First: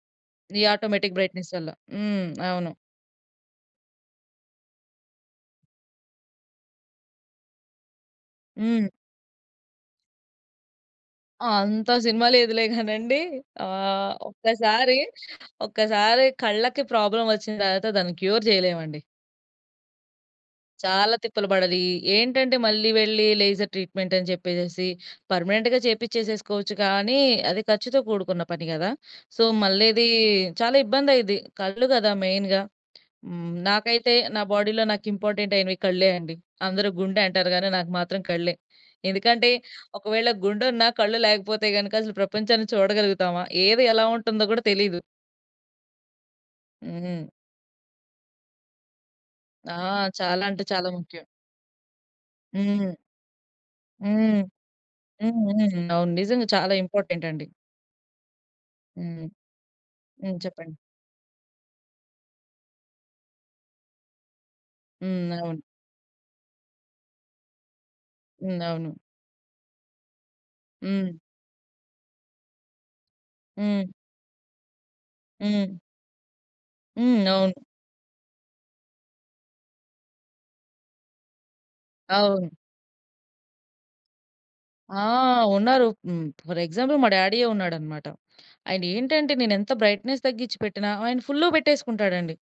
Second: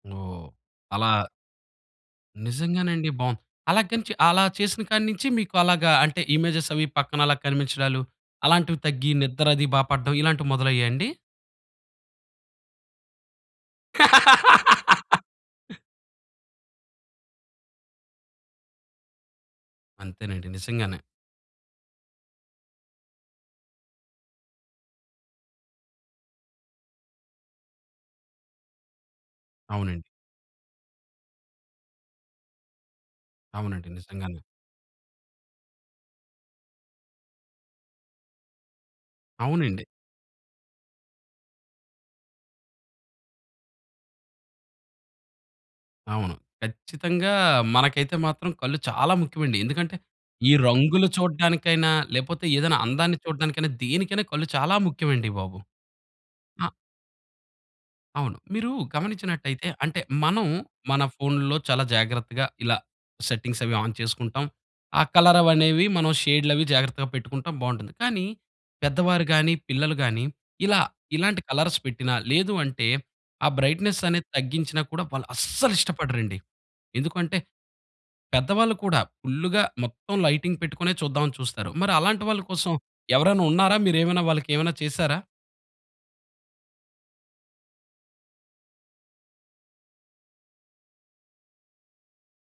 ఓహ్! ఈ అలా automatic brightness వల్ల. హ్మ్. అవును. నిజంగానండి. బాం అలా గానీ చే అలా చేసిన కాడ నించి మీకు అలాగా అంటే ఇమేజెస్ అవి పక్కన అలా కనిపించడాలు. అలాంటివి హ్మ్. తగ్గి నిద్రది బా పడ్డం ఇలాంటివి మొదలయ్యాయండి? ఆంత సినిమా లేదులే గానండి. ఆహ్, ఒక్కసారి, ఒక్కసారి కళ్ళకి ప్రాబ్లమ్ వచ్చిన తర్వాత దాన్ని క్యూర్ చేయలే‌మండి. అంతేనండి. నిజంగానే. చాలా తిప్పలు పడాలి. ఈ ఏంటంటే మళ్ళీ వెళ్లి లేజర్ ట్రీట్మెంటని చెప్పేసేసి పర్మనెంట్‌గా చేపించేసేసుకోవచ్చు గానీ అది ఖర్చుతో కూడుకున్న పని గదా! సో అవునండి. మళ్ళిది చాలా ఇబ్బందయిద్ది. కళ్ళు గదా మెయిన్‌గా హ్మ్. అవునండి. నాకైతే నిజంగానే. నా బాడీలో నాకింపార్టెంటయినవి కళ్ళే అండి! అందరూ గుండంటారు గానీ నాకు మాత్రం కళ్ళే. ఎందుకంటే అవునండి. ఒకవేళ గుండెన్న కళ్ళు లేకపోతే గనక అసలు ప్రపంచాన్ని చూడగలుగుతామా? ఏది ఎలా ఉంటుందో గూడా తెలీదు. అవును. హ్మ్. ఖచ్చితంగా మనకైతే మాత్రం కళ్ళు చాలా ముఖ్యమండి. ఆ! ఎందుకంటే చాలా ఈ అంటే చాలా రంగులు ముఖ్యం! చూడడానికైనా లేపోతే ఏదైనా హ్మ్. అందాన్ని చూడడానికైనా, దేనికైనా హ్మ్. కళ్ళు చాలా ముఖ్యమండి బాబు. హుహు. అవును. నిజంగా ఆ! చాలా ఇంపార్టెంటండి! అవును. మీరు హ్మ్. గమనించినట్టయితే అంటే హ్మ్. మనం చెప్పండి. మన ఫోనుల్లో చాలా జాగ్రత్తగా ఇలా సెట్టింగ్స్ అవి ఆన్ చేసుకుంటాం. ఆ హ్మ్. అవును. కలరవనేవి మనం షేడ్‌లవి జాగ్రత్తగా పెట్టుకుంటాం బావుంటుంది. కానీ హ్మ్. అవును. పెద్దవారు గానీ, పిల్లలు గానీ ఇలా హ్మ్. ఇలాంటి కలర్స్ పెట్టినా లేదంటే ఆ హ్మ్. బ్రైట్‌నెస్ అనేది తగ్గించినా కూడా హ్మ్. వాళ్ళస్సలు ఇష్టపడరండి. హ్మ్. ఎందుకంటే అవును. పెద్దవాళ్ళు కూడా ఫుల్లుగా మొత్తం లైటింగ్ పెట్టుకునే చూద్దామని చూస్తారు. మరి అలాంటి వాళ్ళు అవును. కోసం ఎవరైనా ఉన్నారా? మీరేమైనా వాళ్ళకేమైనా ఆ! చేసారా? ఉన్నారు. హ్మ్. ఫర్ ఎగ్జాంపుల్ మా డ్యాడీ‌యే ఉన్నాడనమాట. ఆయనేంటంటే నేనెంత బ్రైట్‌నెస్ తగ్గించి పెట్టిన ఆయన ఫుల్లుగా పెట్టేసుకుంటాడండి.